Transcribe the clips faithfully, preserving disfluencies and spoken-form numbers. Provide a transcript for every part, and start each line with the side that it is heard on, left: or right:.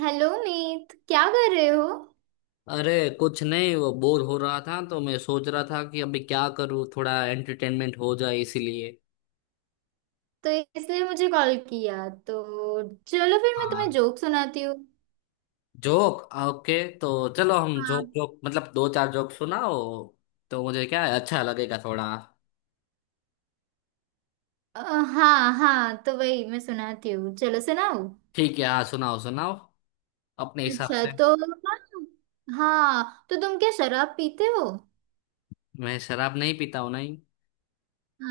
right: Hello Meet, क्या कर रहे हो।
left: अरे। कुछ नहीं, वो बोर हो रहा था तो मैं सोच रहा था कि अभी क्या करूँ, थोड़ा एंटरटेनमेंट हो जाए इसीलिए।
right: तो इसलिए मुझे कॉल किया तो चलो फिर मैं तुम्हें
left: हाँ।
right: जोक सुनाती हूँ।
left: जोक। ओके तो चलो हम
right: हाँ।
left: जोक जोक मतलब दो चार जोक सुनाओ। तो मुझे क्या है, अच्छा लगेगा थोड़ा।
right: अ, हाँ हाँ, तो वही मैं सुनाती हूँ, चलो सुनाओ।
left: ठीक है, हाँ सुनाओ सुनाओ, अपने हिसाब
right: अच्छा
left: से।
right: तो हाँ, तो तुम क्या शराब पीते हो।
left: मैं शराब नहीं पीता हूँ, नहीं।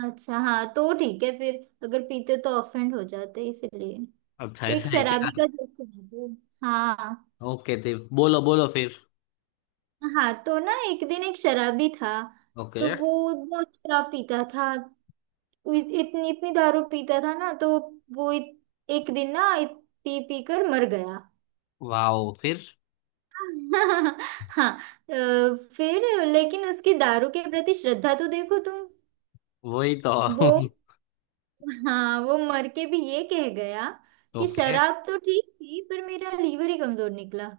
right: अच्छा हाँ, तो ठीक है फिर। अगर पीते तो ऑफेंड हो जाते इसलिए
left: अच्छा अच्छा,
right: तो एक
left: ऐसा है क्या?
right: शराबी का जोक सुनाती हूँ। हाँ।
left: ओके जी। बोलो बोलो फिर।
right: हाँ तो ना, एक दिन एक शराबी था।
left: ओके।
right: तो वो बहुत शराब पीता था। उ- इतनी इतनी दारू पीता था ना, तो वो इत, एक दिन ना इत, पी पी कर मर गया।
left: वाओ, फिर?
right: हाँ। अ, फिर लेकिन उसकी दारू के प्रति श्रद्धा तो देखो तुम।
left: वही तो।
right: वो हाँ, वो मर के भी ये कह गया कि
left: ओके।
right: शराब तो ठीक थी, पर मेरा लीवर ही कमजोर निकला।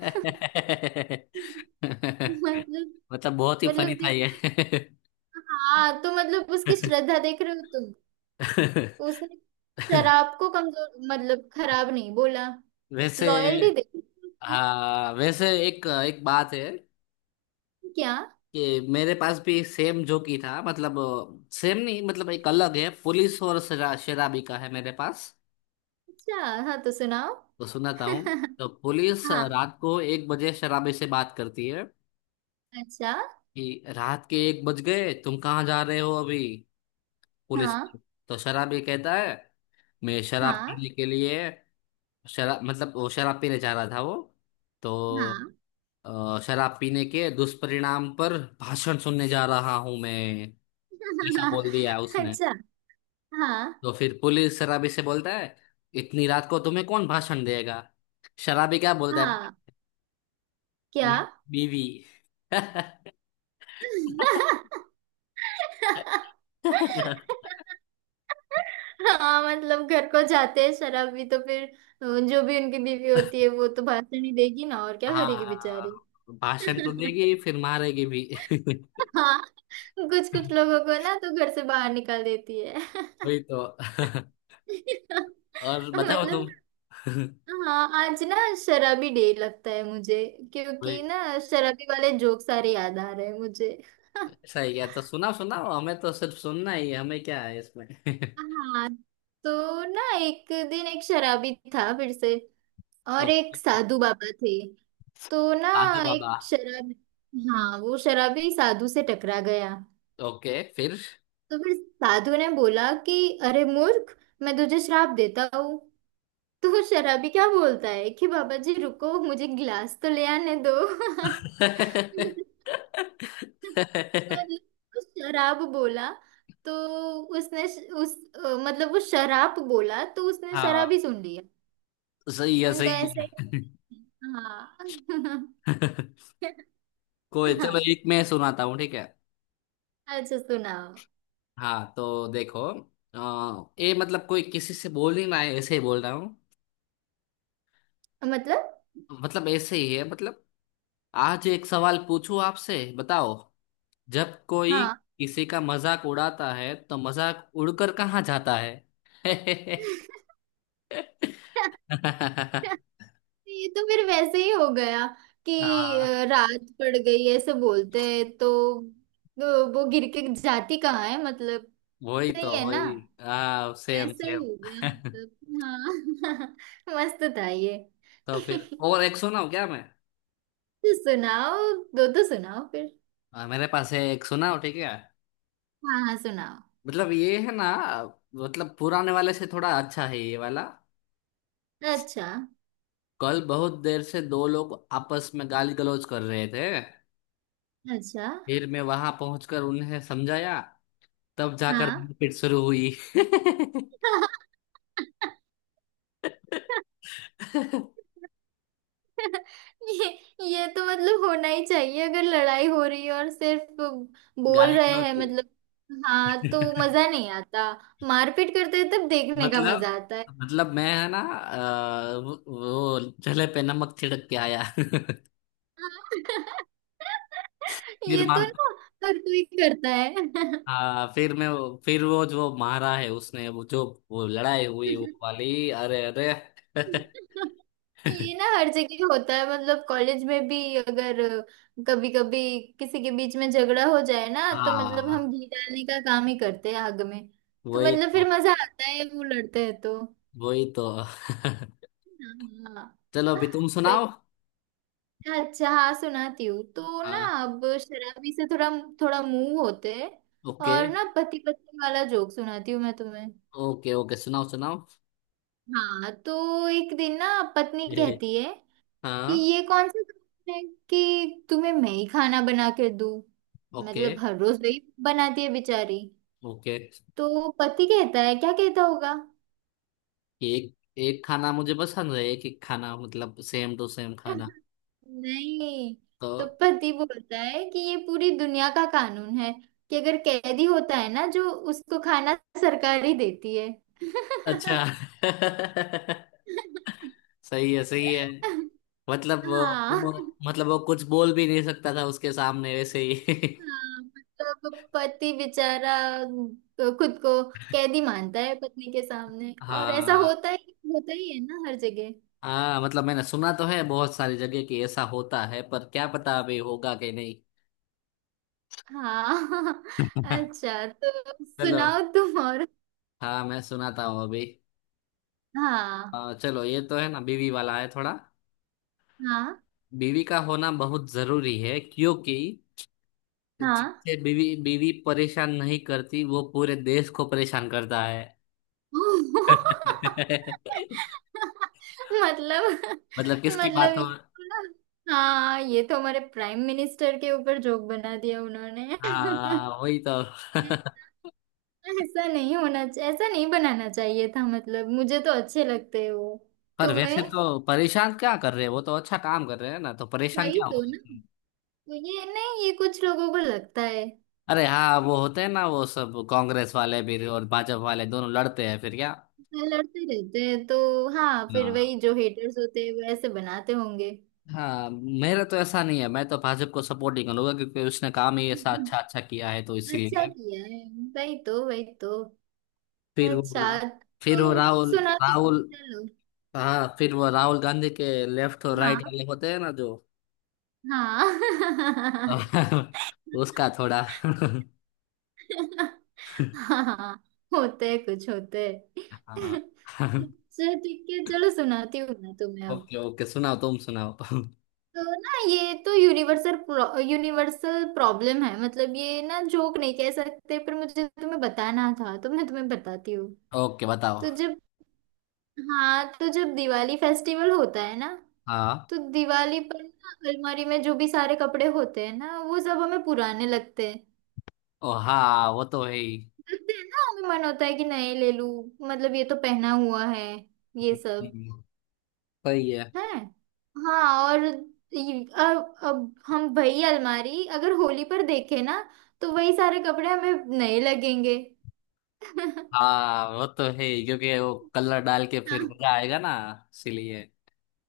right: मतलब।
left: मतलब बहुत ही फनी
right: मतलब
left: था ये।
right: देख। हाँ तो मतलब उसकी श्रद्धा देख रहे हो तुम। उसने शराब को कमजोर, मतलब खराब नहीं बोला।
left: वैसे,
right: लॉयल्टी देख।
left: हाँ वैसे एक एक बात है
right: क्या।
left: कि मेरे पास भी सेम जोकी था, मतलब सेम नहीं, मतलब एक अलग है, पुलिस और शरा, शराबी का है मेरे पास।
right: अच्छा हाँ, तो सुनाओ।
left: तो सुनाता हूँ। तो पुलिस
right: हाँ।
left: रात को एक बजे शराबी से बात करती है
right: अच्छा।
left: कि रात के एक बज गए, तुम कहाँ जा रहे हो अभी, पुलिस।
right: हाँ।
left: तो शराबी कहता है, मैं शराब
right: हाँ।
left: पीने के लिए, शराब मतलब वो शराब पीने जा रहा था वो। तो
right: हाँ।
left: अ, शराब पीने के दुष्परिणाम पर भाषण सुनने जा रहा हूं मैं, ऐसा बोल दिया उसने।
right: अच्छा। हाँ।
left: तो फिर पुलिस शराबी से बोलता है, इतनी रात को तुम्हें कौन भाषण देगा? शराबी क्या बोलता है,
right: हाँ। क्या।
left: "मैं, बीवी"।
right: हाँ, मतलब घर को जाते हैं शराब भी, तो फिर अ, जो भी उनकी बीवी होती है वो तो भाषण ही देगी ना, और क्या करेगी
left: हाँ,
right: बेचारी।
left: भाषण तो देगी, फिर मारेगी भी।
right: हाँ। कुछ कुछ लोगों को ना तो घर से बाहर निकाल देती है।
left: वही तो। और बताओ
right: मतलब
left: तुम।
right: हाँ, आज ना शराबी डे लगता है मुझे, क्योंकि
left: वही,
right: ना शराबी वाले जोक सारे याद आ रहे हैं मुझे।
left: ऐसा ही क्या, तो सुनाओ सुनाओ, हमें तो सिर्फ सुनना ही है, हमें क्या है इसमें।
right: हाँ, तो ना एक दिन एक शराबी था फिर से, और एक
left: ओके।
right: साधु बाबा थे। तो ना
left: साधु बाबा।
right: एक शराब, हाँ वो शराबी साधु से टकरा गया।
left: ओके फिर।
right: तो फिर साधु ने बोला कि अरे मूर्ख, मैं तुझे श्राप देता हूँ। तो वो शराबी क्या बोलता है कि बाबा जी रुको, मुझे गिलास तो ले आने दो। मतलब वो शराब बोला, तो उसने श- उस अ, मतलब वो शराब बोला तो उसने
left: हाँ,
right: शराब ही सुन लिया।
left: सही है
right: उनका
left: सही
right: ऐसा
left: है।
right: ही। हाँ।
left: कोई,
right: हाँ,
left: चलो एक मैं सुनाता हूँ ठीक है।
right: अच्छा सुनाओ।
left: हाँ तो देखो, अ, ये मतलब कोई किसी से बोल नहीं रहा है, ऐसे ही बोल रहा हूँ,
right: मतलब
left: मतलब ऐसे ही है मतलब। आज एक सवाल पूछूं आपसे, बताओ, जब कोई
right: हाँ।
left: किसी का मजाक उड़ाता है तो मजाक उड़कर कहाँ जाता है?
right: ये तो फिर वैसे ही हो गया कि
left: हाँ,
right: अ, रात पड़ गई ऐसे बोलते हैं, तो तो वो गिर के जाती कहाँ है मतलब।
left: वही
right: सही
left: तो
right: है ना।
left: वही। हाँ सेम
right: वैसा ही
left: सेम।
right: हो गया मतलब हाँ। मस्त था ये।
left: तो फिर और एक सुनाओ क्या मैं?
right: तो सुनाओ, दो तो सुनाओ फिर।
left: आ, मेरे पास है, एक सुनाओ ठीक है।
right: हाँ हाँ सुनाओ।
left: मतलब ये है ना, मतलब पुराने वाले से थोड़ा अच्छा है ये वाला।
right: अच्छा।
left: कल बहुत देर से दो लोग आपस में गाली गलौज कर रहे थे,
right: अच्छा
left: फिर मैं वहां पहुंचकर उन्हें समझाया, तब जाकर
right: हाँ।
left: मारपीट शुरू हुई।
right: ये ये तो मतलब होना ही चाहिए अगर लड़ाई हो रही है और सिर्फ बोल
left: गाली
right: रहे
left: गलौज
right: हैं
left: की।
right: मतलब। हाँ तो मजा नहीं आता। मारपीट करते हैं तब देखने का
left: मतलब,
right: मजा आता है।
left: मतलब मैं है ना अ, वो वो जले पे नमक छिड़क के आया। फिर
right: ये तो
left: मार,
right: ना हर कोई करता है।
left: हाँ फिर मैं वो- फिर वो जो मारा है उसने, वो जो, वो लड़ाई हुई वो वाली, अरे अरे।
right: ये ना हर जगह होता है मतलब, कॉलेज में भी अगर कभी कभी किसी के बीच में झगड़ा हो जाए ना, तो मतलब हम
left: हाँ
right: घी डालने का काम ही करते हैं आग में। तो
left: वही
right: मतलब
left: तो
right: फिर मजा आता है वो लड़ते हैं तो।
left: वही तो।
right: हाँ।
left: चलो अभी तुम
right: सही।
left: सुनाओ।
right: अच्छा हाँ, सुनाती हूँ तो ना,
left: हाँ।
right: अब शराबी से थोड़ा थोड़ा मुंह होते हैं।
left: ओके
right: और ना पति पत्नी वाला जोक सुनाती हूँ मैं तुम्हें।
left: ओके। ओके सुनाओ सुनाओ।
right: हाँ, तो एक दिन ना पत्नी
left: ये,
right: कहती है कि
left: हाँ।
right: ये कौन सा काम है कि तुम्हें मैं ही खाना बना के दूं।
left: ओके
right: मतलब हर रोज वही बनाती है बेचारी।
left: ओके।
right: तो पति कहता है, क्या कहता होगा।
left: एक एक खाना मुझे पसंद है, एक एक खाना मतलब सेम टू सेम खाना।
right: नहीं,
left: तो,
right: तो पति बोलता है कि ये पूरी दुनिया का कानून है कि अगर कैदी होता है ना, जो उसको खाना सरकार ही देती है।
left: अच्छा। सही है सही है। मतलब वो,
right: हाँ।
left: मतलब वो कुछ बोल भी नहीं सकता था उसके सामने वैसे ही।
right: हाँ, मतलब पति बेचारा खुद को कैदी मानता है पत्नी के सामने, और ऐसा
left: हाँ।
right: होता ही होता ही है ना हर जगह।
left: हाँ मतलब मैंने सुना तो है बहुत सारी जगह कि ऐसा होता है, पर क्या पता अभी होगा कि नहीं।
right: हाँ। अच्छा, तो
left: चलो।
right: सुनाओ तुम और।
left: हाँ मैं सुनाता हूँ अभी।
right: हाँ।
left: अ, चलो ये तो है ना, बीवी वाला है थोड़ा।
right: हाँ।
left: बीवी का होना बहुत जरूरी है, क्योंकि
right: हाँ।
left: जिससे बीवी बीवी परेशान नहीं करती वो पूरे देश को परेशान करता है।
right: मतलब।
left: मतलब किसकी
right: मतलब
left: बात हो।
right: ये तो ना हाँ, ये तो हमारे प्राइम मिनिस्टर के ऊपर जोक बना दिया उन्होंने।
left: हाँ वही तो।
right: ऐसा ऐसा नहीं होना चाहिए, ऐसा नहीं बनाना चाहिए था, मतलब मुझे तो अच्छे लगते हैं वो।
left: पर
right: तुम्हें
left: वैसे तो परेशान क्या कर रहे हैं वो, तो अच्छा काम कर रहे हैं ना, तो परेशान
right: वही
left: क्या
right: तो
left: हुआ?
right: ना। तो ये नहीं, ये कुछ लोगों को लगता है।
left: अरे हाँ, वो होते हैं ना, वो सब कांग्रेस वाले भी और भाजपा वाले दोनों लड़ते हैं, फिर क्या।
right: लड़ते रहते हैं तो हाँ, फिर
left: हाँ।
right: वही जो हेटर्स होते हैं वो ऐसे बनाते होंगे।
left: हाँ मेरा तो ऐसा नहीं है, मैं तो भाजपा को सपोर्ट ही करूंगा क्योंकि उसने काम ही ऐसा अच्छा अच्छा किया है तो
right: अच्छा
left: इसीलिए।
right: किया है। वही तो, वही तो।
left: फिर
right: अच्छा।
left: वो,
right: तो
left: फिर वो राहुल,
right: सुना तो
left: राहुल,
right: चलो।
left: हाँ फिर वो राहुल गांधी के लेफ्ट और राइट
right: हाँ।
left: वाले होते हैं ना जो।
right: हाँ।
left: उसका थोड़ा।
right: हाँ, होते हैं कुछ होते हैं।
left: हाँ।
right: अच्छा ठीक है, चलो सुनाती हूँ ना तुम्हें अब।
left: ओके ओके, सुनाओ तुम सुनाओ।
right: तो ना, ये तो यूनिवर्सल यूनिवर्सल प्रॉब्लम है, मतलब ये ना जोक नहीं कह सकते, पर मुझे तुम्हें बताना था तो मैं तुम्हें बताती हूँ।
left: ओके बताओ।
right: तो जब हाँ, तो जब दिवाली फेस्टिवल होता है ना,
left: हाँ।
right: तो दिवाली पर ना अलमारी में जो भी सारे कपड़े होते हैं ना वो सब हमें पुराने लगते हैं।
left: ओ हाँ, वो तो है ही।
right: लगते हैं ना, हमें मन होता है कि नए ले लूं, मतलब ये तो पहना हुआ है ये सब
left: हम्म, सही है।
right: है। हाँ और ये- अब अब हम वही अलमारी अगर होली पर देखें ना, तो वही सारे कपड़े हमें नए लगेंगे।
left: हाँ वो तो है ही, क्योंकि वो कलर डाल के फिर मजा आएगा ना, इसीलिए।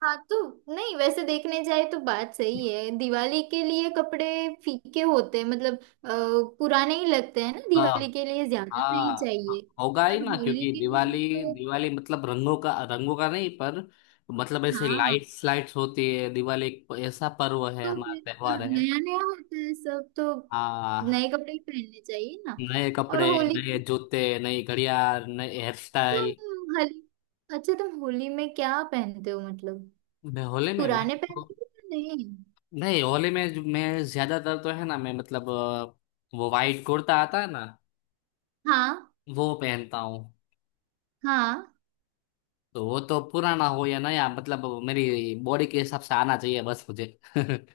right: हाँ तो नहीं, वैसे देखने जाए तो बात सही है, दिवाली के लिए कपड़े फीके होते हैं मतलब, अ, पुराने ही लगते हैं ना,
left: हाँ।
right: दिवाली के लिए ज्यादा नहीं
left: हाँ।
right: चाहिए।
left: हाँ, होगा ही
right: पर
left: ना,
right: होली
left: क्योंकि
right: के लिए
left: दिवाली,
right: तो
left: दिवाली मतलब रंगों का, रंगों का नहीं पर, मतलब ऐसे
right: हाँ। हाँ
left: लाइट्स लाइट्स होती है। दिवाली एक ऐसा पर्व है,
right: तो
left: हमारा
right: फिर
left: त्योहार है।
right: नया नया होता है सब, तो नए
left: हाँ।
right: कपड़े ही पहनने चाहिए ना।
left: नए
right: और
left: कपड़े,
right: होली
left: नए
right: की
left: जूते, नई घड़ियाल, नए हेयर स्टाइल।
right: तुम होली, अच्छा तुम होली में क्या पहनते हो मतलब,
left: मैं होले में मैं,
right: पुराने पहनते हो या नहीं।
left: नहीं होली में जो मैं ज्यादातर तो है ना, मैं मतलब अ, वो वाइट कुर्ता आता है ना,
right: हाँ।
left: वो पहनता हूँ।
right: हाँ,
left: तो वो तो पुराना हो या नया, मतलब मेरी बॉडी के हिसाब से आना चाहिए बस मुझे।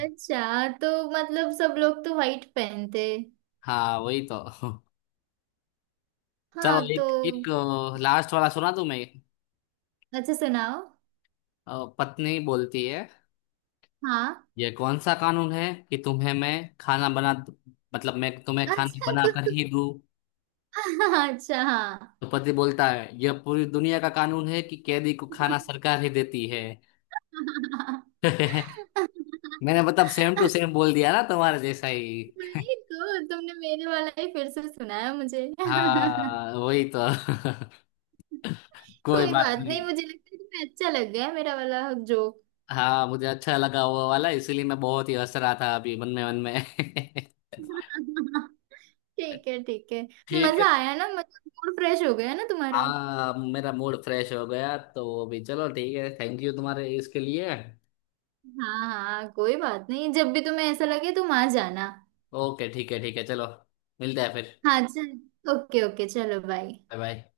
right: अच्छा तो मतलब सब लोग तो व्हाइट पहनते हैं।
left: हाँ वही तो। चलो
right: हाँ तो
left: एक एक, लास्ट वाला सुना दूं मैं।
right: अच्छा सुनाओ।
left: अ, पत्नी बोलती है,
right: हाँ।
left: ये कौन सा कानून है कि तुम्हें मैं खाना बना, मतलब मैं तुम्हें खाना
right: अच्छा
left: बना
right: तो
left: कर
right: तो-
left: ही दूं?
right: अच्छा हाँ,
left: तो पति बोलता है, यह पूरी दुनिया का कानून है कि कैदी को खाना सरकार ही देती है। मैंने मतलब सेम टू सेम बोल दिया ना तुम्हारे जैसा ही।
right: नहीं तो तुमने मेरे वाला ही फिर से सुनाया मुझे।
left: हाँ वही तो। कोई
right: कोई
left: बात
right: बात
left: नहीं।
right: नहीं, मुझे लगता है तुम्हें अच्छा लग गया मेरा वाला जोक।
left: हाँ मुझे अच्छा लगा वो वाला, इसीलिए मैं बहुत ही हंस रहा था अभी, मन में मन में।
right: ठीक है ठीक है।
left: ठीक है।
right: मजा आया ना, मतलब मूड फ्रेश हो गया ना तुम्हारा।
left: हाँ मेरा मूड फ्रेश हो गया तो अभी, चलो ठीक है, थैंक यू तुम्हारे इसके लिए।
right: हाँ हाँ कोई बात नहीं, जब भी तुम्हें ऐसा लगे तुम आ जाना।
left: ओके ठीक है ठीक है, चलो मिलते हैं फिर।
right: हाँ चल, ओके ओके, चलो बाय।
left: Bye bye.